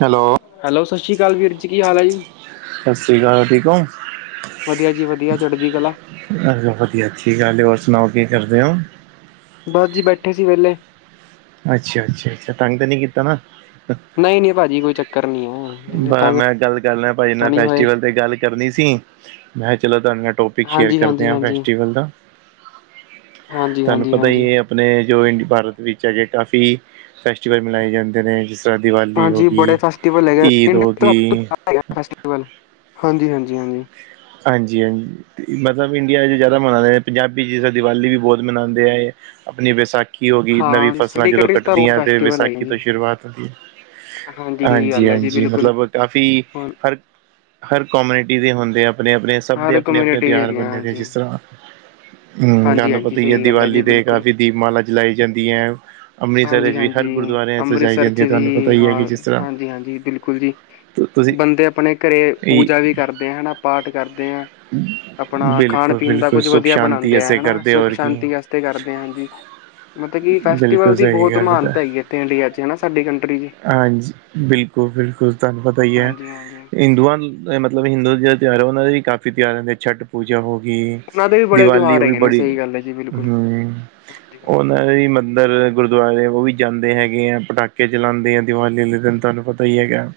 Hello hello, ਸ ਸ਼ੀ ਅਕਾਲ ਵੀਰ ਜੀ, ਕੀ ਹਾਲ ਆ, ਜੀ? ਸਤਿ ਸ਼੍ਰੀ ਅਕਾਲ, ਠੀਕ ਹੋ? ਵਧੀਆ ਜੀ ਵਧੀਆ, ਚੜਦੀ ਕਲਾ। ਹ ਵਧੀਆ, ਅੱਛੀ ਗੱਲ ਏ ਹੋਰ ਸੁਣਾਓ ਕੀ ਕਰਦੇ ਓ? ਬਸ ਜੀ, ਬੈਠੇ ਸੀ ਵਿਹਲੇ। ਅੱਛਾ, ਅੱਛਾ, ਅੱਛਾ ਤੰਗ ਤੇ ਨੀ ਕੀਤਾ ਨਾ? ਨਹੀਂ ਨਹੀਂ ਭਾਜੀ ਕੋਈ ਚੱਕਰ ਨਹੀਂ ਹੈ ਨਹੀਂ ਨਹੀਂ ਮੈ, ਤੰਗ ਮੈਂ ਗੱਲ ਕਰ ਲਾ ਭਾਜੀ ਤਾਂ ਨਾਲ ਨਹੀਂ ਹੋਏ ਫੈਸਟੀਵਲ ਤੇ ਗੱਲ ਕਰਨੀ ਸੀ। ਮੈਂ, ਚਲਾ ਤੁਹਾਡੇ ਨਾਲ ਟੋਪਿਕ ਸ਼ੇਅਰ ਹਾਂਜੀ ਕਰਦੇ ਹਾਂਜੀ ਆਂ, ਹਾਂਜੀ ਫੈਸਟੀਵਲ ਦਾ। ਹਾਂਜੀ ਤੁਹਾਨੂੰ ਹਾਂਜੀ ਪਤਾ ਈ ਹਾਂਜੀ ਏ ਆਪਣੇ, ਜੋ ਇੰਡੀ ਭਾਰਤ ਵਿੱਚ ਚ ਹਜੇ ਕਾਫੀ, ਫੈਸਟੀਵਲ ਮਨਾਏ ਜਾਂਦੇ ਨੇ ਜਿਸ ਤਰ੍ਹਾਂ ਦੀਵਾਲੀ ਹੋ ਹਾਂਜੀ, ਬੜੇ ਗਈ ਫੈਸਟੀਵਲ ਹੈਗੇ, ਈਦ ਹੋ ਇੰਡੀ ਗਈ ਫੈਸਟੀਵਲ [inaudible] ਹਾਂਜੀ-ਹਾਂਜੀ-ਹਾਂਜੀ। ਹਾਂਜੀ-ਹਾਂਜੀ, ਮਤਲਬ ਇੰਡੀਆ'ਚ ਜ਼ਿਆਦਾ ਮਨਾਂਦੇ ਨੇ, ਪੰਜਾਬੀ ਜਿਸ ਤਰਾਂ ਦੀਵਾਲੀ ਵੀ ਬੋਤ ਮਨਾਉਂਦੇ ਹੈਗੇ। ਆਪਣੀ ਵਿਸਾਖੀ ਹੋਗੀ, ਨਵੀਂ ਹਾਂ ਫਸਲਾਂ ਸਾਡੀ ਜਦੋਂ ਕੰਟਰੀ 'ਚ ਤਾਂ ਬਹੁਤ ਕੱਟਦੀਆਂ ਤੇ ਫੈਸਟੀਵਲ ਹੈਗੇ ਵਿਸਾਖੀ ਜੀ ਤੋਂ ਸ਼ੁਰੂਆਤ ਹੁੰਦੀ ਏ। ਹਾਂਜੀ ਸਹੀ ਗੱਲ ਹੈ ਜੀ ਹਾਂਜੀ-ਹਾਂਜੀ, ਬਿਲਕੁਲ ਮਤਲਬ ਕਾਫ਼ੀ ਹੁਣ ਹਰ ਹਰ ਕੌਮੇਨਟੀ ਦੇ ਹੁੰਦੇ ਆ ਆਪਣੇ-ਆਪਣੇ ਸਭ ਦੇ ਹਰ ਆਪਣੇ-ਆਪਣੇ ਕਮਿਊਨਿਟੀ ਦੇ ਤਿਉਹਾਰ ਹੈਗੇ ਆ ਬੰਦੇ ਦੇ, ਹਾਂਜੀ ਜਿਸ ਤਰ੍ਹਾਂ ਹਾਂਜੀ ਤੁਹਾਨੂੰ ਹਾਂਜੀ ਪਤਾ ਈ ਐ, ਸਹੀ ਗੱਲ ਹੈ ਦਿਵਾਲੀ ਜੀ ਤੇ ਕਾਫੀ ਦੀਪਮਾਲਾ ਜਲਾਈ ਜਾਂਦੀਆ। ਹਾਂਜੀ-ਹਾਂਜੀ ਜਾਂਦੀ ਅੰਮ੍ਰਿਤਸਰ'ਚ ਹੈ ਤੁਹਾਨੂੰ ਪਤਾ ਵੀ, ਹੀ ਹੈ ਕਿ ਹਾਂ, ਜਿਸ ਤਰ੍ਹਾਂ ਹਾਂਜੀ-ਹਾਂਜੀ, ਬਿਲਕੁਲ ਜੀ। ਤੁ ਤੁਸੀਂ ਬੰਦੇ ਆਪਣੇ ਘਰੇ ਇਹ ਪੂਜਾ ਵੀ ਕਰਦੇ ਆ ਹਣਾ, ਪਾਠ ਕਰਦੇ ਆਂ। ਅਪਣਾ ਬਿਲਕੁਲ ਖਾਣ-ਪੀਣ ਦਾ ਬਿਲਕੁਲ ਕੁੱਝ ਸੁੱਖ ਵਧੀਆ ਬਣਾਂਦ- ਸ਼ਾਂਤੀ ਤੇ ਐਸੇ ਹੋਣਾ, ਕਰਦੇ ਹੋਰ ਕੀ ਸੁੱਖ-ਸ਼ਾਂਤੀ ਵਾਸਤੇ ਕਰਦੇ ਆਂ, ਹਾਂਜੀ। ਮਤਲਬ ਕਿ ਫੈਸਟੀਵਲ ਬਿਲਕੁਲ ਦੀ ਸਹੀ ਬਹੁਤ ਗੱਲ ਤਾਂ ਮਹਾਨਤਾ ਹੈਗੀ ਆ ਇੱਥੇ ਇੰਡੀਆ'ਚ, ਹੈ ਨਾ ਸਾਡੀ ਕੰਟਰੀ'ਚ। ਹਾਂਜੀ, ਬਿਲਕੁਲ-ਬਿਲਕੁਲ ਤੁਹਾਨੂੰ ਪਤਾ ਈ ਐ, ਹਿੰਦੂਆਂ ਮਤਲਬ ਹਿੰਦੂ ਜੇ ਜਿਹੜਾ ਤੀਹਾਰ ਹੁੰਦਾ ਨਾ, ਉਹਨਾਂ ਦੇ ਵੀ ਕਾਫੀ ਤੀਹਾਰ ਹੁੰਦੇ ਛੱਟ ਪੂਜਾ ਹੋਗੀ, ਉਹਨਾਂ ਦੇ ਵੀ ਬੜੇ ਦੀਵਾਲੀ ਤਿਉਹਾਰ ਉਹ ਵੀ ਹੈਗੇ ਨੇ ਬੜੀ, ਸਹੀ ਗੱਲ ਹੈ ਜੀ ਬਿਲਕੁਲ ਹੂੰ ਹਾਂਜੀ ਹਾਂਜੀ ਉਹਨਾਂ ਦੀ ੰਦਰ, ਗੁਰਦੁਆਰੇ ਉਹ ਵੀ ਜਾਂਦੇ ਹੈਗੇ ਆ। ਪਟਾਕੇ ਜਲਾਂਦੇ ਆ, ਦਿਵਾਲੀੇ ਆਲੇ ਦਿਨ ਤੁਹਾਨੂੰ ਪਤਾ ਈ ਹੈਗਾ।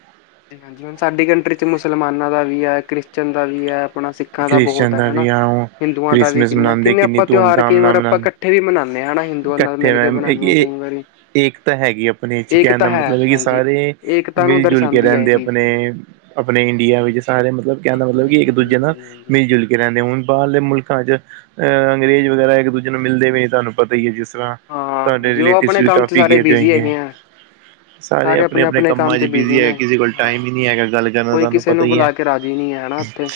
ਹਾਂਜੀ-ਹਾਂਜੀ, ਹੁਣ ਸਾਡੀ ਕੰਟਰੀ'ਚ ਮੁਸਲਮਾਨਾਂ ਦਾ ਵੀ ਐ, ਕ੍ਰਿਸਚਨ ਦਾ ਵੀ ਐ, ਆਪਣਾ ਸਿੱਖ ਸਿੱਖਾਂ ਦਾ ਬਹੁਤ ਕ੍ਰਿਸਚਨ ਐ ਹਨਾ। ਵੀ ਆ ਉਹ ਹਿੰਦੂਆਂ ਦਾ ਵੀ ਕ੍ਰਿਸਮਿਸ ਕਿੰਨਾ, ਮਨਾਂਦੇ ਕਿੰਨੇ ਕਿੰਨੀ ਆਪਾਂ ਤਿਉਹਾਰ ਧੂਮ-ਧਾਮ ਕਈ ਨਾਲ ਵਾਰ ਆਪਾਂ ਮਨਾਂਦੇ ਕੱਠ ਕੱਠੇ ਵੀ ਮਨਾਂਨੇ ਆਂ, ਹਨਾ ਹਿੰਦੂਆਂ ਨਾਲ ਇਕੱਠੇ ਮਿਲਕੇ ਮੈਮ ਬਨਾਂਨੇ ਆ, ਕਈ ਵਾਰੀ। ਏਕਤਾ ਹੈਗੀ ਆਪਣੇ'ਚ, ਕਹਿਣ ਏਕਤਾ ਦਾ ਮਤਲਬ ਹੈ ਕਿ ਹਾਂਜੀ ਸਾਰੇ ਏਕਤਾ ਨੂੰ ਮਿਲ-ਜੁਲ ਕੇ ਦਰਸਾਉਂਦੀ ਹੈ ਇਹ ਰਹਿੰਦੇ ਚੀਜ਼ ਅਪਣੇ, ਅਪਣੇ ਇੰਡੀਆ ਵਿੱਚ ਸਾਰੇ ਮਤਲਬ, ਕਹਿਣ ਜੀ, ਦਾ ਮਤਲਬ ਹਾਂਜੀ, ਕਿ, ਹਾਂਜੀ, ਇੱਕ-ਦੂਜੇ ਨਾਲ ਹਾਂਜੀ, ਹਾਂਜੀ। ਮਿਲ ਜੁਲ ਕੇ ਰਹਿੰਦੇ। ਹੁਣ ਬਾਹਰਲੇ ਮੁਲਕਾਂ'ਚ ਅਂ ਅੰਗਰੇਜ਼ ਵਗੈਰਾ ਇੱਕ-ਦੂਜੇ ਨੂੰ ਮਿਲਦੇ ਵੀ, ਤੁਹਾਨੂੰ ਪਤਾ ਹੀ ਹੈ ਜਿਸ ਤਰ੍ਹਾਂ ਹਾਂ, ਤੁਹਾਡੇ ਜੀ ਉਹ ਰੀਲੇਟਿਵਸ ਆਪਣੇ ਵੀ ਕੰਮ ਚ ਕਾਫੀ ਸਾਰੇ ਗਏ, ਤਾਂ ਬਿਜ਼ੀ ਗਏ। ਹੈਗੇ ਆ। ਸਾਰੇ ਅਪਣੇ-ਅਪਣੇ ਆਪਣੇ-ਆਪਣੇ ਕੰਮ ਚ ਕੰਮਾਂ'ਚ ਬਿਜ਼ੀ ਹੈ, ਨੇ। ਕਿਸੇ ਕੋਲ ਹਾਂ, ਟਾਈਮ ਹੀ ਨਹੀਂ ਹੈਗਾ ਗੱਲ ਕਰਨਦਾ, ਕੋਈ ਤੁਹਾਨੂੰ ਕਿਸੇ ਪਤਾ ਨੂੰ ਬੁਲਾਕੇ ਰਾਜੀ ਨੀ ਹੈ, ਹੈਨਾ, ਉੱਥੇ।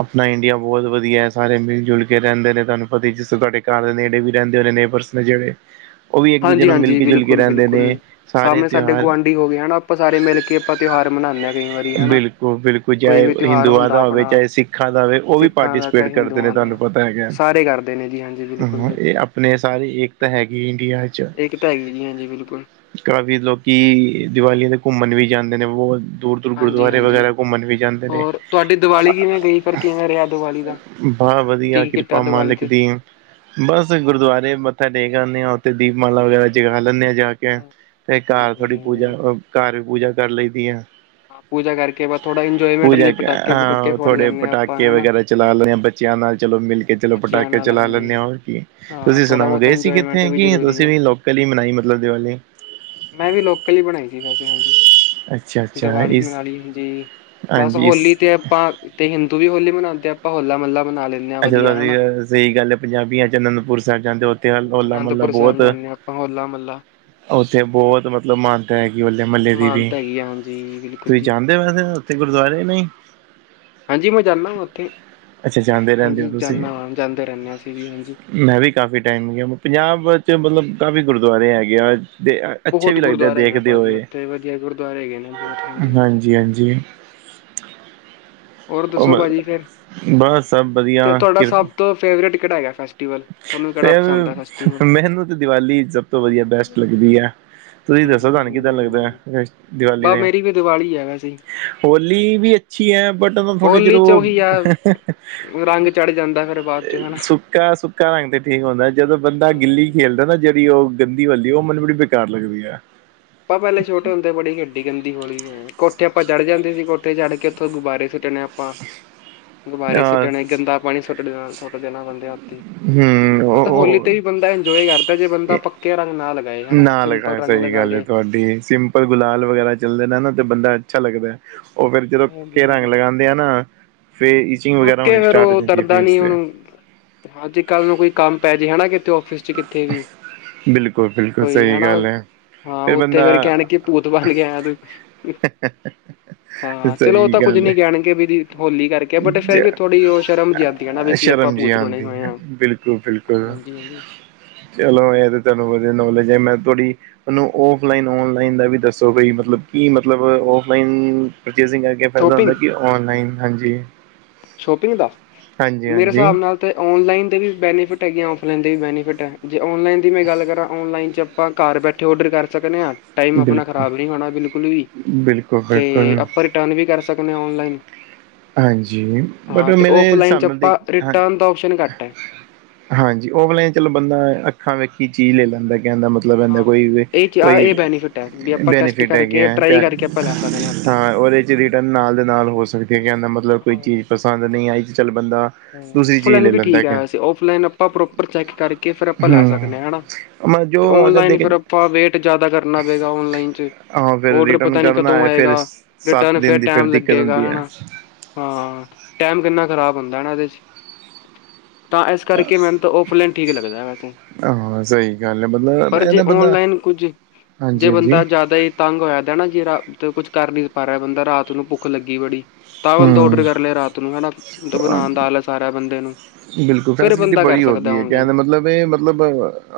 ਅਪਣਾ ਇੰਡੀਆ ਬਹੁਤ ਵਧੀਆ। ਸਾਰੇ ਮਿਲ-ਜੁਲ ਕੇ ਰਹਿੰਦੇ ਨੇ, ਤੁਹਾਨੂੰ ਪਤਾ ਈ ਜਿਸ ਤੁਹਾਡੇ ਘਰ ਦੇ ਨੇੜੇ ਵੀ ਰਹਿੰਦੇ ਹੋਨੇ ਨੇ। ਪਰਸਨ ਜਿਹੜੇ, ਉਹ ਵੀ ਇੱਕ-ਦੂਜੇ ਨੂੰ ਹਾਂਜੀ-ਹਾਂਜੀ, ਮਿਲਕੇ-ਜੁਲਕੇ ਰਹਿੰਦੇ ਨੇ, ਸਾਰੇ ਤਿਉਹਾਰ ਕੀ ਹੋਗਿਆ ਨਾ ਆਪਾ ਸਾਰੇ ਮਿਲਕੇ, ਆਪਾ ਤਿਉਹਾਰ ਮਨਾਂਨੇ ਆ। ਕਈ ਵਾਰੀ ਹਨਾ। ਬਿਲਕੁਲ-ਬਿਲਕੁਲ, ਕੋਈ ਚਾਹੇ ਵੀ ਤਿਉਹਾਰ ਹਿੰਦੂਆਂ ਹੁੰਦਾ ਦਾ ਹੋਵੇ, ਆਪਣਾ ਚਾਹੇ ਸਿੱਖਾਂ ਦਾ ਹੋਵੇ, ਉਹ ਵੀ ਸਿੱਖਾਂ ਦਾ ਪਾਰਟੀਸੀਪੇਟ ਚਾਹੇ ਕਰਦੇ ਨੇ ਹਿੰਦੂਆਂ ਤੁਹਾਨੂੰ ਦਾ। ਪਤਾ ਹੈਗਾ, ਸਾਰੇ ਕਰਦੇ ਨੇ ਜੀ ਹਾਂਜੀ ਬਿਲਕੁਲ ਹੂੰ ਜੀ। ਇਹ ਆ ਅਪਣੇ ਸਾਰੀ ਏਕਤਾ ਹੈਗੀ ਇੰਡੀਆ ਏਕਤਾ ਹੈਗੀ ਜੀ ਹਾਂਜੀ, ਬਿਲਕੁਲ। ਕਾਫ਼ੀ ਲੋਕੀ ਦੀਵਾਲੀ ਤੇ ਘੁੰਮਣ ਵੀ ਜਾਂਦੇ ਨੇ, ਬਹੁਤ ਦੂਰ ਦੁਰ ਗੁਰਦੁਆਰੇ ਹਾਂਜੀ-ਹਾਂਜੀ। ਵਗੈਰਾ ਘੁੰਮਣ ਵੀ ਜਾਂਦੇ ਨੇ। ਹੋਰ ਤੁਹਾਡੀ ਦੀਵਾਲੀ ਕਿਵੇਂ ਗਈ ਫਿਰ ਕਿਵੇਂ ਰਿਹਾ ਦੀਵਾਲੀ ਦਾ ਬਾਹਲ ਵਧੀਆ, ਕੀ ਕੀਤਾ ਕਿਰਪਾ ਦੀਵਾਲੀ ਮਾਲਕ ਤੇ? ਦੀ। ਬਸ ਗੁਰਦੁਆਰੇ ਮੱਥਾ ਟੇਕ ਆਂਨੇ ਆ, ਉੱਥੇ ਦੀਪਮਾਲਾ ਵਗ਼ੈਰਾ ਜਗਾ‌ ਲੈਂਨੇ ਆ ਜਾਕੇ। ਤੇ, ਹਾਂਜੀ-ਹਾਂਜੀ, ਘਰ ਹਾਂਜੀ। ਥੋੜੀ ਹਾਂਜੀ ਪੂਜਾ, ਘਰ ਵੀ ਪੂਜਾ ਕਰ ਲਈ ਦੀ ਆ। ਹਾਂ, ਪੂਜਾ ਕਰਕੇ ਬ ਥੋੜਾ ਇੰਜੋਏਮੈਂਟ ਪੂਜਾ ਲਈ ਪਟਾਕੇ-ਪਟੂਕੇ ਅ ਫੋੜ ਥੋੜੇ ਲੈਂਨੇ ਆ, ਆਪਾਂ ਪਟਾਕੇ ਹਨਾ। ਵਗੈਰਾ ਚਲਾ ਲੈਂਦੇ ਹਾਂ ਬੱਚਿਆਂ ਨਾਲ ਚਲੋ ਮਿਲਕੇ ਚੱਲੋ, ਬੱਚਿਆਂ ਪਟਾਕੇ ਨਾਲ ਚਲਾ ਹਾਂਜੀ ਲੈਂਨੇ ਹੋਰ ਕੀ, ਹਾਂ ਤੁਸੀਂ ਥੋੜਾ ਸੁਣਾਓ ਬਹੁਤਾ ਗਏ ਸੀ ਇੰਜੋਏਮੈਂਟ ਕਿੱਥੇ? ਵੀ ਕੀ ਜ਼ਰੂਰੀ ਤੁਸੀਂ ਹੈ। ਵੀ ਲੋਕ ਕਲੀ ਮਨਾਈ ਮਤਲਬ ਦੀਵਾਲ਼ੀ। 'ਮੈਂ' ਵੀ ਲੋਕਲ ਹੀ ਬਣਾਈ ਸੀ ਵੈਸੇ, ਹਾਂਜੀ। ਅੱ ਦਵਾਲੀ ਮਨਾਲੀ ਹਾਂਜੀ, ਬਸ ਹਾਂਜੀ ਇਸ ਹੋਲੀ ਤੇ ਆਪਾਂ ਤੇ ਹਿੰਦੂ ਵੀ ਹੋਲੀ ਮਨਾਂਦੇ ਆ, ਆਪਾਂ ਹੋਲਾ-ਮਹੱਲਾ ਬਨਾਂ ਲਏ ਅੱਛਾ ਸਹੀ ਗੱਲ ਪੰਜਾਬੀਆਂ'ਚ ਅਨੰਦਪੁਰ ਸਾਹਿਬ ਜਾਂਦੇ, ਉੱਥੇ ਹੋਲਾ-ਮਹੱਲਾ ਬਹੁਤ ਹੋਲਾ-ਮਹੱਲਾ। ਉੱਥੇ ਬਹੁਤ ਮਤਲਬ ਮਹਾਨਤਾ ਹੈਗੀ, ਹੋਲੇ-ਮਹੱਲੇ ਦੀ ਵੀ। ਜੀ ਬਿਲਕੁੱਲ਼ ਤੁਸੀਂ ਜੀ ਜਾਂਦੇ ਵੈਸੇ ਉੱਥੇ ਗੁਰੂਦੁਆਰੇ ਨਹੀਂ ਹਾਂਜੀ ਮੈਂ ਜਾਂਦਾ ਵਾਂ ਉੱਥੇ, ਅੱਛਾ ਜਾਂਦੇ ਰਹਿੰਦੇ ਹੋ ਹਾਂਜੀ ਤੁਸੀਂ ਜਾਂਦਾ ਵਾਂ ਜਾਂਦੇ ਰਹਿੰਦੇ ਅਸੀਂ ਵੀ ਹਾਂਜੀ ਮੈਂ ਵੀ ਕਾਫੀ ਟਾਈਮ ਗਿਆਂ, ਪੰਜਾਬ 'ਚ ਮਤਲਬ ਕਾਫ਼ੀ ਗੁਰੂਦੁਆਰੇ ਹੈਗੇ ਆਂ- ਦੇ ਅੱਛੇ ਬਹੁਤ ਵੀ ਲੱਗਦੇ ਗੁਰਦੁਆਰੇ ਹੈਗੇ ਆ ਦੇਖਦੇ ਭਾਜੀ ਹੋਏ, ਉੱਥੇ ਵਧੀਆ ਗੁਰਦੁਆਰੇ ਹੈਗੇ ਨੇ ਬਹੁਤ ਹਾਂਜੀ ਹਾਂਜੀ ਹੋਰ ਉਹ ਦੱਸੋ ਮ- ਭਾਜੀ ਫੇਰ, ਬਸ ਸਭ ਵਧੀਆ ਤੇ ਤੁਹਾਡਾ ਕਿਰ ਸਭ ਤੋਂ ਫੇਵਰਟ ਕਿਹੜਾ ਹੈਗਾ ਫੈਸਟੀਵਲ ਤੁਹਾਨੂੰ ਕਿਹੜਾ ਪਸੰਦ ਹੈ ਫਿਰ ਫੈਸਟੀਵਲ ਮੈਨੂੰ ਤਾਂ ਦੀਵਾਲੀ ਸਭ ਤੋਂ ਵਧੀਆ ਬੈਸਟ ਲੱਗਦੀ ਆ ਤੁਸੀਂ ਦੱਸੋ ਤੁਹਾਂਨੂੰ ਕਿੱਦਾਂ ਲੱਗਦਾ ਹੈ, ਹਮ ਦੀਵਾਲ਼ੀ ਬਸ ਦੇ ਮੇਰੀ ਵੀ ਦੀਵਾਲੀ ਹੈ ਵੈਸੇ ਹੋਲੀ ਵੀ ਅੱਛੀ ਹੈ ਬਟ ਉਹ ਤੁਹਾਡੇ ਚਿਰ ਹੋਲੀ ਚ ਉਹ, ਉਹੀ ਆ ਰੰਗ ਚੜ ਜਾਂਦਾ ਫਿਰ ਬਾਅਦ ਚੋਂ ਹਨਾ ਸੁ ਕਿਆ ਸੁ- ਸੁੱਕਾ ਤੇ ਠੀਕ ਹੁੰਦਾਂ, ਜਦੋਂ ਬੰਦਾਂ ਹਾਂ। ਗਿੱਲੀ ਆਪਾਂ ਖੇਲਦਾ ਨਾ ਜਿਹੜੀ ਉਹ ਗੰਦੀ ਵਾਲ਼ੀ ਉਹ ਮੈਨੂੰ ਬੜੀ ਬੇਕਾਰ ਲੱਗਦੀ ਹੈ। [inaudible] ਆਪਾਂ ਪਹਿਲੇ ਛੋਟੇ ਹੁੰਦੇ ਤੇ ਬੜੀ ਗੰਦੀ ਗੰਦੀ ਹੌਲੀ ਖੇਡਣੀ, ਕੋਠੇ ਆਂਪਾਂ ਚੜ੍ਹ ਜਾਂਦੇ ਸੀ ਕੋਠੇ ਚੜ੍ਹ ਕੇ ਉੱਥੋਂ ਗ਼ੁਬਾਰੇ ਸੁੱਟਣੇ ਆਪਾਂ ਗੁਬਾਰੀ ਸੁਿੱਟਣੇ ਗੰਦਾ ਪਾਣੀ ਸੁੱਟ ਦੇਣਾ ਦੇ ਬੰਦੇ ਹੱਥ ਹਮ ਮਤਲਬ, ਉਹ ਹੋਲੀ ਤੇ ਵੀ ਉਹ- ਬੰਦਾ ਇੰਜੋਏ ਕਰਦਾਂ ਜੇ ਬੰਦਾ ਪੱਕੇ ਰੰਗ ਨਾ ਲੱਗਣ ਨਾ ਲਗਾਏ, ਸਹੀ ਗੱਲ ਹੈ ਤੁਹਾਡੀ ਸਿੰਮਪਲ ਗੁਲਾਲ ਵਗੈਰਾ ਚੱਲਦੇ ਨੇ ਨਾ ਤੇ ਬੰਦਾ ਅੱਛਾ ਲੱਗਦਾ ਹੈ, ਉਹ ਫਿਰ ਜਦੋਂ ਹਾਂਜੀ ਪੱਕੇ ਰੰਗ ਹਾਂਜੀ ਲਗਾਉ [inaudible] ਓ ਫੇਰ ਉਤਰਦਾ ਨੀ ਹੁਣ, ਹਾਂਜੀ ਕੱਲ ਨੂੰ ਕੋਈ ਕੰਮ ਪੈ ਜੇ ਹੈਨਾ ਕਿਤੇ ਔਫਿਸ 'ਚ ਕਿੱਥੇ ਵੀ ਬਿਲਕੁਲ ਬਿਲਕੁਲ, ਕੋਈ ਸਹੀ ਹਨਾ ਗੱਲ ਹੈ ਹਾਂ ਫਿਰ ਉੱਥੇ ਬੰਦਾ ਫੇਰ ਕਹਿਣ, ਕਿ ਭੂਤ ਬਣ ਕੇ ਆਇਆ ਤੂੰ ਹਾਂ ਚਲੋ, ਉਹ ਤਾਂ ਸਹੀ ਕੁੱਝ ਗੱਲ ਨੀ ਹੈ। ਕਹਿਣਗੇ ਵੀਂ ਹੋਲੀ ਕਰਕੇ ਬਟ ਫੇਰ ਜ ਵੀ ਥੋੜ੍ਹੀ ਉਹ ਸ਼ਰਮ ਜਿਹੀ ਆਉਂਦੀ ਹੈ ਨਾ ਵੀ ਕਿ ਆਪਾਂ ਸ਼ਰਮ ਜਿਹੀ ਭੂਤ ਬਣੇ ਆਉਂਦੀ ਹੋਏ ਹੈ, ਹਾਂ ਬਿਲਕੁੱਲ ਬਿਲਕੁੱਲ ਹਾਂਜੀ ਹਾਂਜੀ ਚਲੋਂ ਇਹ ਤਾਂ ਤੁਹਾਨੂੰ ਵਧੀਆਂ ਨੌਲੇਜ ਹੈ, ਮੈਂ ਥੋੜ੍ਹੀ ਮੈਨੂੰ ਔਫਲਾਈਨ ਔਨਲਾਈਨ ਦਾ ਵੀ ਦੱਸੋ ਬਈ ਮਤਲਬ, ਕੀ ਮਤਲਬ ਔਫਲਾਈਨ ਪਰਚੇਸਿੰਗ ਹੈ। ਅੱਗੇ ਫਾਇਦਾ ਹੁੰਦਾ, ਸ਼ੋਪਿੰਗ ਕਿ ਔਨਲਾਈਨ ਹਾਂਜੀ ਸ਼ੋਪਿੰਗ ਦਾ, ਹਾਂਜੀ ਮੇਰੇ ਹਾਂਜੀ ਹਿਸਾਬ ਨਾਲ ਤਾਂ ਔਨਲਾਈਨ ਦੇ ਵੀ ਬੈਨੀਫਿਟ ਹੈਗੇ ਆ ਔਫਲਾਈਨ ਦੇ ਵੀ ਬੈਨੀਫਿਟ ਹੈ। ਜੇ ਔਨਲਾਈਨ ਦੀ ਮੈਂ ਗੱਲ ਕਰਾਂ ਔਨਲਾਈਨ 'ਚ ਆਪਾਂ ਘਰ ਬੈਠੇਂ ਔਡਰ ਕਰ ਸੱਕਦੇ ਹਾਂ ਟਾਈਮ ਆਪਣਾ ਬਿਲਕੁਲ ਖ਼ਰਾਬ ਨਹੀਂ ਹੋਣਾ ਬਿਲਕੁਲ ਵੀ, ਬਿਲਕੁਲ ਤੇ ਬਿਲਕੁਲ ਆਪਾਂ ਰਿਟਰਨ ਵੀ ਕਰ ਸਕਦੇ ਔਨਲਾਈਨ ਹਾਂਜੀ, ਬਟ ਹਾਂ ਅਤੇ ਮੇਰੇ ਔਫਲਾਈਨ ਹਿਸਾਬ 'ਚ ਨਾਲ ਦੇਖ ਆਪਾਂ ਹਾਂ ਰਿਟਰਨ ਦਾ ਆਪਸ਼ਨ ਘੱਟ ਹੈ ਹਾਂਜੀ, ਓਫਲਾਨ ਚਲੋ ਬੰਦਾ ਅੱਖਾਂ ਵੇਖੀਂ ਚੀਜ਼ ਲੈ ਲੈਂਦਾ ਕਹਿਣ ਦਾਂ ਮਤਲਬ [inaudible] ਹਾਂ ਇਹ ਚ ਆ ਇਹ ਕੋਈ ਬੈਨੀਫਿਟ ਹੈ ਵੀ ਆਪਾਂ ਟੈਸਟ ਬੈਨੀਫਿਟ ਹੈਗੈ ਕਰਕੇ ਆ ਟਰਾਈ ਕਰਕੇ ਆਪਾਂ ਲੈ ਸਕਦੇ ਹਾਂ ਉੱਥੇ ਰਿਟਰਨ ਨਾਲ਼ ਦੇ ਨਾਲ਼ ਹੋ ਸਕਦੀ ਹੈ ਕਹਿਣ ਦਾ ਮਤਲਬ, ਕੋਈ ਹਾਂ ਹਾਂ ਚੀਜ਼ ਪਸੰਦ ਨਹੀਂ ਆਈ ਚੱਲ ਬੰਦਾਂ- ਔਫਲਾਈਨ ਵੀ ਠੀਕ ਹੈ ਵੈਸੇ, ਆਫਲਾਈਨ ਆਪਾਂ ਪ੍ਰੋਪਰ ਚੈੱਕ ਕਰਕੇ ਫੇਰ ਆਪਾਂ ਲੈ ਸਕਦੇ ਹਮ ਹਨਾਂ ਜੋ ਅੱਗੇ ਦੇਖੋ ਆਪਾਂ ਵੇਟ ਜ਼ਿਆਦਾ ਕਰਨਾਂ ਪਏਗਾ ਔਨਲਾਈਨ 'ਚ ਹਾਂ ਫਿਰ ਔਡਰ ਰਿਟਰਨ ਪਤਾਂ ਨੀਂ ਕਰਨਾ ਕਦੋਂ ਹੈ ਫਿਰ ਆਏਗਾ, ਸੱਤ ਰਿਟਰਨ ਦਿਨ ਫ਼ਿਰ ਦੀ ਫਿਰ ਟਾਈਮ ਦਿੱਕਤ ਲੱਗੇਗਾ ਹੁੰਦੀ ਹੈ ਹਨਾ ਹਾਂ, ਟੈਮ ਕਿੰਨਾ ਖ਼ਰਾਬ ਹੁੰਦਾ ਨਾ ਇਹਦੇ ਚ ਤਾਂ ਇਸ ਕਰਕੇ ਮੈਨੂੰ ਤਾਂ ਆਫਲਾਈਨ ਠੀਕ ਲੱਗਦਾ ਵੈਸੇ ਹਾਂ ਸਹੀ ਗੱਲ ਹੈ, ਬੰਦਾ ਇਹਦਾ ਬੰਦਾ ਨਹੀਂ ਕੁੱਝ ਹਾਂਜੀ ਜੇ ਹਾਂਜੀ ਬੰਦਾਂ ਜ਼ਿਆਦਾ ਹੀ ਤੰਗ ਹੋਇਆ ਦਾ ਨਾ ਜੇ ਕੁੱਝ ਕਰ ਨੀ ਪਾ ਰਿਹਾ, ਬੰਦਾ ਰਾਤ ਨੂੰ ਭੁੱਖ ਲੱਗੀ ਬੜੀ ਤਾਂ ਬੰਦਾ ਔਡਰ ਕਰ ਹਮ ਲਿਆ ਰਾਤ ਨੂੰ ਹੈਨਾ, ਬਣਾਉਣ ਦਾ ਆਲਸ ਆ ਰਿਹਾ ਬੰਦੇ ਨੂੰ ਬਿਲਕੁੱਲ ਫਿਰ ਫੈਸਿਲਿਟੀ ਬੰਦਾ ਕਰ ਬੜੀ ਹੋ ਸਕਦਾ ਗਈਂ ਹੈਂ ਕਹਿਣ ਔਨਲਾਈਨ ਦਾਂ, ਮਤਲਬ ਇਹ ਮਤਲਬ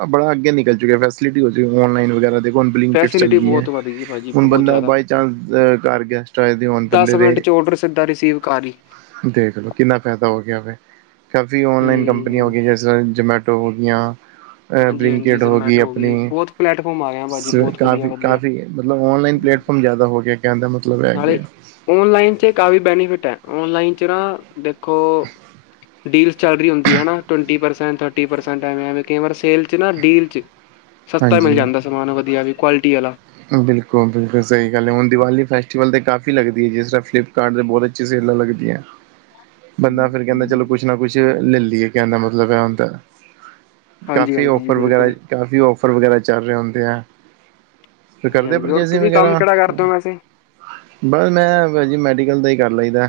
ਬੜਾ ਅੱਗੇ ਨਿਕਲ ਚੁੱਕਾ ਫੈਸਲਿਟੀ ਔਨਲਾਇਨ ਵਗੈਰਾ ਦੇ ਹੁਣ ਬਲਿੰਕਿਟਸ ਚੱਲ ਫੈਸਿਲਿਟੀ ਗਿਆ, ਬਹੁਤ ਵੱਧ ਗਈ ਭਾਜੀ ਹੁਣ ਬਹੁਤ ਬੰਦਾ ਜ਼ਿਆਦਾ ਬਾਈ ਚਾਂਸ ਘਰ ਗੈਸਟ ਆਏ ਦਸ ਬੰਦੇ ਮਿੰਟ ਚ ' ਔਡਰ ਸਿੱਧਾ ਰਿਸੀਵ ਘਰ ਹੀ। ਦੇਖਲੋ ਕਿੰਨਾਂ ਫ਼ਾਇਦਾ ਹੋ ਗਿਆਂ ਵੇ- ਕਾਫੀ ਔਨਲਾਈਨ ਕੰਪਨੀਆਂ ਹੋ ਹੂੰ ਗਈਆਂ ਜੈਸੇ ਜੋਮੈਟੋ ਹੋਗਈਆਂ। ਹਾਂਜੀ ਹਾਂਜੀ ਬ੍ਰਿੰਕਟ ਹੋਗੀ ਜ਼ਮੈਟੋ ਹੋ ਗਈ ਆਪਣੀਂ, ਬਹੁਤ ਪਲੈਟਫਾਰਮ ਆ ਗਏ ਆ ਭਾਜੀ ਸ ਬਹੁਤ ਵਧੀਆ ਕਾਫ਼ੀ ਵਧੀਆ -ਕਾਫ਼ੀ ਮਤਲਬ ਔਨਲਾਈਨ ਪਲੇਟਫੋਮ ਕਮ ਜਾਦਾ ਹੋ ਗਿਆ ਕਹਿਣ ਦਾ ਮਤਲਬ ਇਹ ਹੈ ਨਾਲੇ ਗਿਆ। ਔਨਲਾਈਨ 'ਚ ਕਾਫੀ ਬੈਨੀਫਿਟ ਹੈ ਔਨਲਾਈਨ 'ਚ ਨਾ ਦੇਖੋ ਡੀਲਸ ਚ ਅ ਬਰੀ ਹੁੰਦੀ ਹੈਂ ਨਾ, ਟਵਂਟੀ ਪਰਸੈਂਟ, ਥਰਟੀ ਪਰਸੈਂਟ ਐਵੇਂ -ਐਵੇਂ ਕਈ ਵਾਰ ਸੇਲ 'ਚ ਨਾ ਡੀਲ 'ਚ- ਹਮ [unintelligible] ਸਸਤਾ ਮਿਲ਼ ਜਾਂਦਾ ਸਮਾਂਨ ਵਧੀਆਂ ਵੀ ਕੁਆਲਿਟੀ ਵਾਲਾਂ। ਬਿਲਕੁਲ- ਬਿਲਕੁਲ ਸਹੀ ਗੱਲ ਏ, ਹੁਣ ਦੀਵਾਲੀੈ ਫੈਸਟੀਵਲ ਤੇ ਕਾਫ਼ੀ ਲੱਗਦੀ ਹੈ ਜਿਸ ਤਰ੍ਹਾਂ ਫਲਿੱਪਕਾਰਟ ਦੇ ਬਹੁਤ ਅੱਛੀ ਸੇਲਾਂ ਲੱਗਦੀਆਂ। [inaudible] ਬੰਦਾ ਫ਼ਿਰ ਕਹਿੰਦਾਂ ਚਲੋਂ ਕੁੱਛ ਨਾ ਕੁੱਛ ਲੈ ਲਈਏ ਕਹਿਣ ਦਾ ਮਤਲਬ ਹੈ ਹੁੰਦਾ। ਹਾਂਜੀ ਕਾਫ਼ੀ ਹਾਂਜੀ ਜੀ ਔਫਰ ਵਗ਼ੈਰਾ, ਬਿਲਕੁਲ ਕਾਫ਼ੀ ਔਫਰ ਵਗ਼ੈਰਾ ਚੱਲ ਰਹੇਂ ਹੁੰਦੇ ਐ। ਤੇ ਹਾਂਜੀ ਕਰਦੇ ਹਾਂਜੀ ਹੋਰ ਪਰਚੇਜਿੰਗ ਤੁਸੀਂ ਕੰਮ ਵਗੈਰਾ। ਕਿਹੜਾ ਕਰਦੇ ਹਮ। ਹੋ ਵੈਸੇ? ਬਸ ਮੈਂ ਹੈਗਾ ਜੀ ਮੈਡੀਕਲ ਦਾਂ ਹੀ ਕਰ ਲਈਦਾਂ।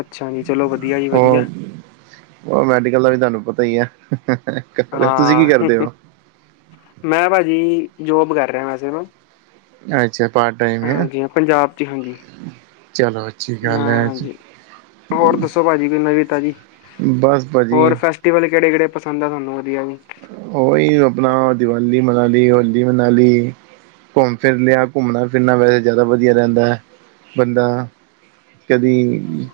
ਅੱਛਾ ਜੀ ਚਲੋਂ ਵਧੀਆਂ ਜੀ ਵਧੀਆਂ ਔਹ ਮੈਡੀਕਲ ਦਾ ਵੀ ਤੁਹਾਨੂੰ ਪਤਾਂ ਹੀ ਐ, ਹਅ-ਹਅ ਤੁਸੀਂ ਕੀ ਹਾਂ ਕਰਦੇਂ ਹੋ। ਮੈਂ ਭਾਜੀ ਜੋਬ ਕਰ ਰਿਹਾ ਵੈਸੇ ਨਾ ਅੱਛਾ ਪਾਰਟ ਟਾਈਮ ਹੈ ਹਾਂਜੀ ਹਾਂ, ਪੰਜਾਬ ਚ ਹਾਂਜੀ। ਚਲੋ ਅੱਛੀ। ਨਾ, ਗੱਲ ਹੈ। ਹਾਂਜੀ ਹੋਰ ਦੱਸੋ ਭਾਜੀ ਕੋਈ, ਨਵੀ ਤਾਜੀ ਬਸ ਹੋਰ ਭਾਜੀ ਫੈਸ ਟੀ ਵੱਲ ਕਿਹੜੇ -ਕਿਹੜੇ ਪਸੰਦ ਆ ਤੁਹਾਨੂੰ ਵਧੀਆਂ। ਔਹੀ ਆਪਣਾਂ ਦੀਵਾਲ਼ੀ ਮਨਾਂ ਲਈ, ਹੋਲੀ ਮਨਾਂ ਲਈ। ਘੁੰਮ ਫਿਰ ਲਿਆ, ਘੁੰਮਣਾ ਫਿਰਨਾ ਵੈਸੇ ਜ਼ਿਆਦਾ ਵਧੀਆ ਰੈਂਦਾ ਬੰਦਾ ਕਦੀ ਈ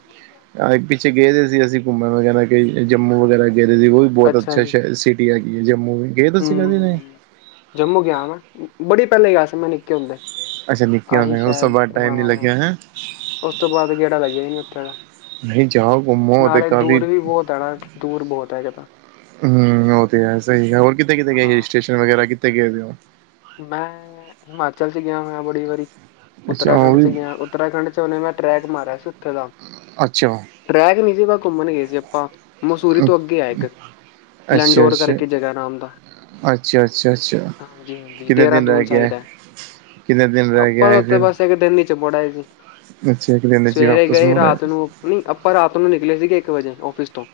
ਹਾਂ ਪਿੱਛੇ ਗਏ ਤੇ ਸੀ ਅਸੀਂ ਘੁੰਮਣ ਵਗ਼ੈਰਾ, ਕਈ ਜੰਮੂ ਵਗ਼ੈਰਾ ਗਏ ਦੇ ਸੀ ਔਹੀ ਬਹੁਤ ਅੱਛਾ ਸ਼ਹਿ ਸਿਟੀ ਹੈਗੀ ਏ ਜੰਮੂ, ਗਏ ਤੁਸੀਂ ਕਦੇ ਨਹੀਂ। ਹੂੰ ਜੰਮੂ ਗਿਆਂ ਮੈਂ ਬੜੀ ਪਹਿਲੇ ਗਿਆਂ ਸੀ ਮੈਂ ਨਿਕੇ ਹੁੰਦੇ। ਅੱਛਾ ਨਿਕੇਆਂ ਆਹੀ ਹੋਂਦ, ਉਸ ਤੋਂ ਸ਼ਾਇਦ ਬਾਅਦ ਟਾਈਮ ਨੀਂ ਹਾਂ ਲਗਿਆਂ ਹੈ। ਉਸ ਤੋਂ ਬਾਅਦ ਗੇੜਾਂ ਲਗਿਆ ਈ ਨੀ ਉੱਥੇ ਦਾ। ਨਹੀਂ ਜਾਓ ਘੁੰਮੋ ਤੇ ਨਾਲੇ ਕਾਫੀ ਦੂਰ ਵੀ ਬਹੁਤ ਹੈ ਨਾ ਦੂਰ ਬਹੁਤ ਹੈਗਾ ਤਾਂ। ਹਮ ਉਹ ਤੇ ਸਹੀ ਗਲ, ਹੋਰ ਕਿੱਥੇ ਕਿਥੇ ਗਏ ਸੀ ਸਟੇਸ਼ਨ ਵਗ਼ੈਰਾ ਕਿੱਥੇ ਗਏ ਹੋ ਮੈਂ ਏ--ਹਿਮਾਚਲ ਚ ਗਿਆ ਹੋਇਆ ਬੜੀ ਵਾਰੀ। ਅੱਛਾ ਉਹ ਉੱਤਰਾਖੰਡ ਚ ਵੀ ਗਿਆਂ ਉੱਤਰਾਖੰਡ ਚ ਉਹਨੇਂ ਮੈਂ ਟ੍ਰੈਕ ਮਾਰਿਆਂ ਸੀ ਉੱਥੇ ਦਾ। ਅੱਛਾ ਟਰੈਕ ਨਹੀਂ ਸੀਮਾ, ਘੁੰਮਣ ਗਏ ਸੀ ਆਪਾਂ ਮਸੂਰੀ ਤੋਂ ਅੱਗੇ ਹੈ ਇੱਕ। ਅੱਛਾ ਅੱਛਾ ਲੈਂਡੋਰ ਕਰਕੇ ਜਗਾ ਨਾਮ ਦਾ, ਅੱਛਾ ਅੱਛਾ ਅੱਛਾ ਹਾਂਜੀ- ਹਾਂਜੀ। ਕਿੰਨੇ ਦਿਨ ਦੇਹਰਾਦੂਨ ਰਹਿ ਗਿਆ ਸਾਈਡ ਹੈ। ਕਿੰਨੇ ਦਿਨ ਰਹਿ ਆਪਾਂ ਗਿਆ ਤਾ ਹੈ ਉਥੇ ਫਿਰ ਬਸ ਇਕ ਦਿਨ ਚ ਮੁੜ ਆਏ ਸੀ। ਅੱਛਾ ਇੱਕ ਦਿਨ ਚ ਸਵੇਰੇ ਵਾਪਸ ਗਏ ਮੁੜ ਆਏ ਰਾਤ ਨੂੰ। ਨਹੀਂ ਆਪਾਂ ਰਾਤ ਨੂੰ ਨਿਕਲੇ ਸੀਗੇ ਇੱਕ ਵਜੇ, ਓਫਿਸ ਤੋਂ,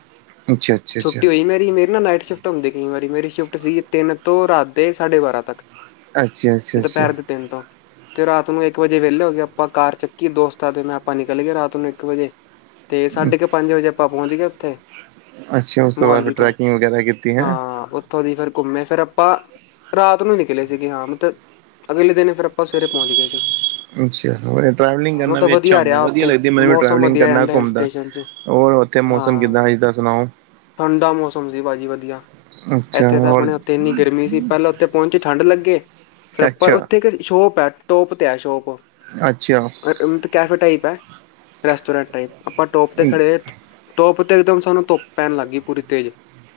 ਅੱਛਾ ਅੱਛਾ ਛੁੱਟੀ ਅੱਛਾ ਹੋਈ ਮੇਰੀ, ਮੈ ਨਾ ਨਾਈਟ ਸ਼ਿਫਟ ਹੁਂਦੀ ਕਈ ਵਾਰੀ ਮੇਰੀ ਸ਼ਿਫਟ ਸੀਗੀ ਤਿੰਨ ਤੋਂ ਰਾਤ ਦੇ ਸਾਢੇ ਬਾਰਾਂ ਤੱਕ। ਅੱਛਾ ਅੱਛਾ। ਅੱਛਾ ਦੁਪਹਿਰ ਦੇ ਤਿੰਨ ਤੋ। ਤੇ ਰਾਤ ਨੂੰ ਇੱਕ ਵਜੇ ਵੇਲੇ ਹੋ ਗਏਵ ਆਪਾਂ ਕਾਰ ਚੱਕੀ ਦੋਸਤਾਂ ਤੇ ਮੈਂ ਆਪਾਂ ਨਿਕਲ ਗਏ ਰਾਤ ਨੂੰ ਇੱਕ ਵਜੇ। ਤੇ ਸਾਢੇ ਕ ਪੰਜ ਵੱਜੇ ਆਪਾਂ ਪਹੁੰਚ ਗਏ ਔਥੇ। ਅੱਛਾ ਉਸ ਤੋਂ ਬਾਅਦ ਫਿਰ ਟਰੈਕਿੰਗ ਵਗੈਰਾ ਕੀਤੀ ਹੈ। ਔਥੋਂ ਦੀ ਫਿਰ ਘੁੰਮੇ ਫਿਰ ਆਪਾਂ ਰਾਤ ਨੂੰ ਨੀ ਲੇ ਸੀਗੇ ਹਾਂ ਮਤਲਬ ਅਗਲੇ ਦਿਨ ਫੇਰ ਆਪਾਂ ਸਵੇਰੇ ਪਹੁੰਚ ਗਏ ਸੀ। ਅੱਛਾ ਟਰੈਵਲਿੰਗ ਹਾਂ ਕਰਨਾ ਮਤਲਬ ਵੀ ਅੱਛਾ ਹੁੰਦਾ ਰਿਹਾ ਵਧੀਆ ਉੱਥੇ ਲੱਗਦੀ ਮੈਨੂੰ ਵੀ ਮੌਸਮ ਟਰੈਵਲਿੰਗ ਵਧੀਆ ਕਰਨਾ ਰਹਿੰਦਾ ਹਿਲ ਘੁੰਮਦਾ। ਸਟੇਸ਼ਨ 'ਚ ਹੋਰ ਔਥੇ ਮੌਸਮ ਕਿੱਦਾਂ ਹਾਂ ਏਤਾਂ ਸੁਣਾਓ? ਠੰਡਾ ਮੌਸਮ ਸੀ ਭਾਜੀ ਵਧੀਆ ਅੱਛਾ ਇੱਥੇ ਤਾਂ ਹੋਰ ਆਪਣੇ ਉੱਥੇ ਇੰਨੀ ਗਰਮੀ ਸੀ। ਪਹਿਲਾਂ ਉੱਥੇ ਪਹੁੰਚੀ ਠੰਢ ਲੱਗੇ, ਫਿਰ ਅਪਾ ਅੱਛਾ ਉੱਥੇ ਇੱਕ ਸ਼ੋਪ ਹੈ ਟੋਪ ਤੇ ਹੈ ਸ਼ੋਪ। ਅੱਛਾ। ਤ ਕੈਫੇ ਟਾਈਪ ਹੈ ਰੈਸਟੋਰੈਂਟ ਟਾਈਪ ਆਪਾਂ ਟੋਪ ਤੇ ਖੜੇ ਟੋਪ ਤੇ ਇਕਦਮ ਸਾਨੂੰ ਧੁੱਪ ਪੈਣ ਲੱਗ ਗਈ ਪੂਰੀ ਤੇਜ਼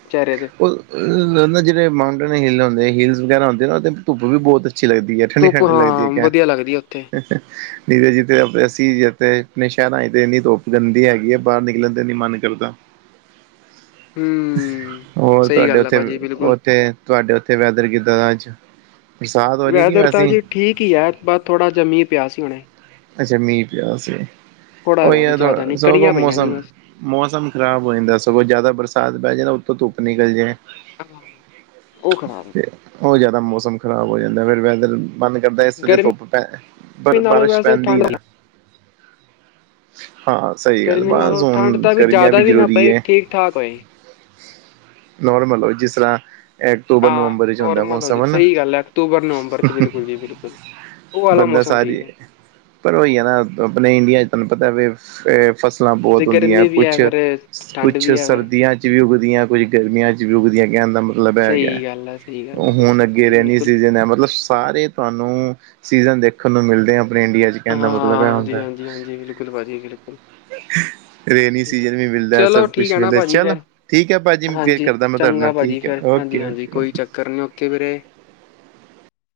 ਚਿਹਰੇ ਤੇ। [unintelligible] ਜਿਹੜੇ ਮਾਊਂਟੇਨ ਹਿੱਲ ਹੁੰਦੇ ਹਿਲਸ ਵਗੈਰਾ ਹੁੰਦੇ ਨੇ ਨਾ ਉਹਦੇ ਧੁੱਪ ਵੀ ਬਹੁਤ ਅੱਛੀ ਲੱਗਦੀ ਹੈ। ਠੰਡੀ ਧੁੱਪ ਠੰਡੀ ਲੱਗਦੀ ਹੈ ਹਾਂ ਵਧੀਆ ਲੱਗਦੀ ਉੱਥੇ ਕਹਿ, ਨੀਰੇ ਜੀਤੇ ਅਸੀਂ ਜਥੇ ਆਪਣੇ ਸ਼ਹਿਰਾਂ ਚ ਤਾਂ ਇੰਨੀ ਧੋਪ ਗੰਦੀ ਹੈਗੀ ਆ ਬਾਹਰ ਨਿਕਲਣ ਤੇ ਇੰਨੀ ਮਨ ਕਰਦਾ। ਹੂੰ, ਹੋਰ ਸਹੀ ਤੁਹਾਡੇ ਗੱਲ ਆ ਉੱਥੇ ਭਾਜੀ ਬਿਲਕੁਲ ਉੱਥੇ ਤੁਹਾਡੇ ਉੱਥੇ ਵੈਦਰ ਕਿੱਦਾਂ ਦਾ ਅੱਜ? ਬਰਸਾਤ ਹੋ ਰਹੀ ਕਿ ਵੈਦਰ ਤਾਂ ਵੈਸੇ ਹੀ ਜੀ ਠੀਕ ਹੀ ਹੈ ਬਸ ਥੋੜ੍ਹਾ ਜਾ ਮੀਂਹ ਪਿਆ ਸੀ ਹੁਣੇ। ਅੱਛਾ ਮੀਂਹ ਪਿਆ ਸੀ, ਥੋੜਾ ਉਹੀ ਪਿਆ ਸੀ ਜ਼ਿਆਦਾ ਨਹੀਂ ਯਾਰ ਕਣੀਆਂ ਪਈਆਂ ਸੀ ਮੌਸਮ ਬਸ ਮੌਸਮ ਖ਼ਰਾਬ ਹੋ ਜਾਂਦਾ ਸਗੋਂ ਜ਼ਿਆਦਾ ਬਰਸਾਤ ਪੈ ਜੇ ਨਾ ਉੱਥੋਂ ਧੁੱਪ ਨਿਕਲ ਜਾਏ। [unintelligible] ਉਹ ਜ਼ਿਆਦਾ ਮੌਸਮ ਖ਼ਰਾਬ ਹੋ ਜਾਂਦਾ ਫਿਰ ਵੈਦਰ। ਮਨ ਕਰਦਾ ਇਸ ਵੇਲੇ ਗਰਮੀ ਧੁੱਪ ਪੈ ਪਰ ਨਾਲੋਂ ਬਾਰਿਸ਼ ਵੈਸੇ ਪੈਂਦੀ ਠੰਡ ਨਾ, ਹਾਂ, ਸਹੀ ਗੱਲ ਗਰਮੀ ਬਸ ਨਾਲੋਂ ਠੰਡ ਹੁਣ ਤਾਂ ਗਰਮੀਆਂ ਜ਼ਿਆਦਾ ਵੀ ਨਾ ਜ਼ਰੂਰੀ ਪਏ ਹੈ। ਠੀਕ ਠਾਕ ਹੋਏ ਨੋਰਮਲ ਹੋ ਜਿਸ ਤਰ੍ਹਾਂ ਅਕਤੂਬਰ ਹਾਂ, ਨਵੰਬਰ ਵਿੱਚ ਹੁੰਦਾ ਨੋਰਮਲ ਹੋ ਮੌਸਮ ਜੇ ਹਨਾ ਸਹੀ ਗੱਲ ਹੈ ਅਕਤੂਬਰ ਨਵੰਬਰ ਚ ਬਿਲਕੁਲ ਜੀ ਬਿਲਕੁਲ। ਉਹ ਵਾਲਾ ਬੰਦਾ ਮੌਸਮ ਠੀਕ ਸਾਰੀ ਹੈ। ਪਰ ਹੋਈ ਜਾ ਨਾ ਆਪਣੇ ਇੰਡੀਆ ਚ ਤੁਹਾਨੂੰ ਪਤਾ ਵੀ ਫੇਰ, ਫਸਲਾਂ ਬਹੁਤ ਤੇ ਹੁੰਦੀਆਂ ਗਰਮੀ ਵੀ ਹੈ ਕੁਛ ਫਿਰ ਠੰਡ ਕੁਛ ਵੀ ਹੈ ਫਿਰ ਸਰਦੀਆਂ ਚ ਵੀ ਉੱਗਦੀਆਂ ਕੁਛ ਗਰਮੀਆਂ ਚ ਵੀ ਉੱਗਦੀਆਂ ਕਹਿਣ ਦਾ ਮਤਲਬ ਹੈਗਾ, ਸਹੀ ਗੱਲ ਆ, ਸਹੀ ਗੱਲ ਆ, ਹੁਣ ਬਿਲਕੁਲ ਅੱਗੇ ਭਾਜੀ ਰੇਨੀ ਬਿਲਕੁਲ। ਸੀਜਨ ਹੈ ਮਤਲਬ ਸਾਰੇ ਤੁਹਾਨੂੰ ਸੀਜਨ ਦੇਖਣ ਨੂੰ ਮਿਲਦੇ ਆ ਆਪਣੇ ਇੰਡੀਆ ਚ ਕਹਿਣ ਦਾ ਮਤਲਬ ਇਹ ਹਾਂਜੀ, ਹੁੰਦਾ। ਹਾਂਜੀ, ਹਾਂਜੀ, ਬਿਲਕੁਲ ਭਾਜੀ ਬਿਲਕੁਲ, ਰੇਨੀ ਹਾਂਜੀ। ਸੀਜਨ ਵੀ ਮਿਲਦਾ ਚਲੋ ਸਭ ਠੀਕ ਕੁਛ ਹੈ ਨਾ ਮਿਲਦਾ ਭਾਜੀ ਚਲੋ ਫੇਰ, ਠੀਕ ਹੈ ਭਾਜੀ ਫੇਰ ਹਾਂਜੀ ਕਰਦਾ ਮੈਂ ਤੁਹਾਡੇ ਨਾਲ ਠੀਕ। ਓ ਓਕੇ ਓਕੇ ਓਕੇ। ਕਰਨ ਓਕੇੇ ਵੀਰੇ।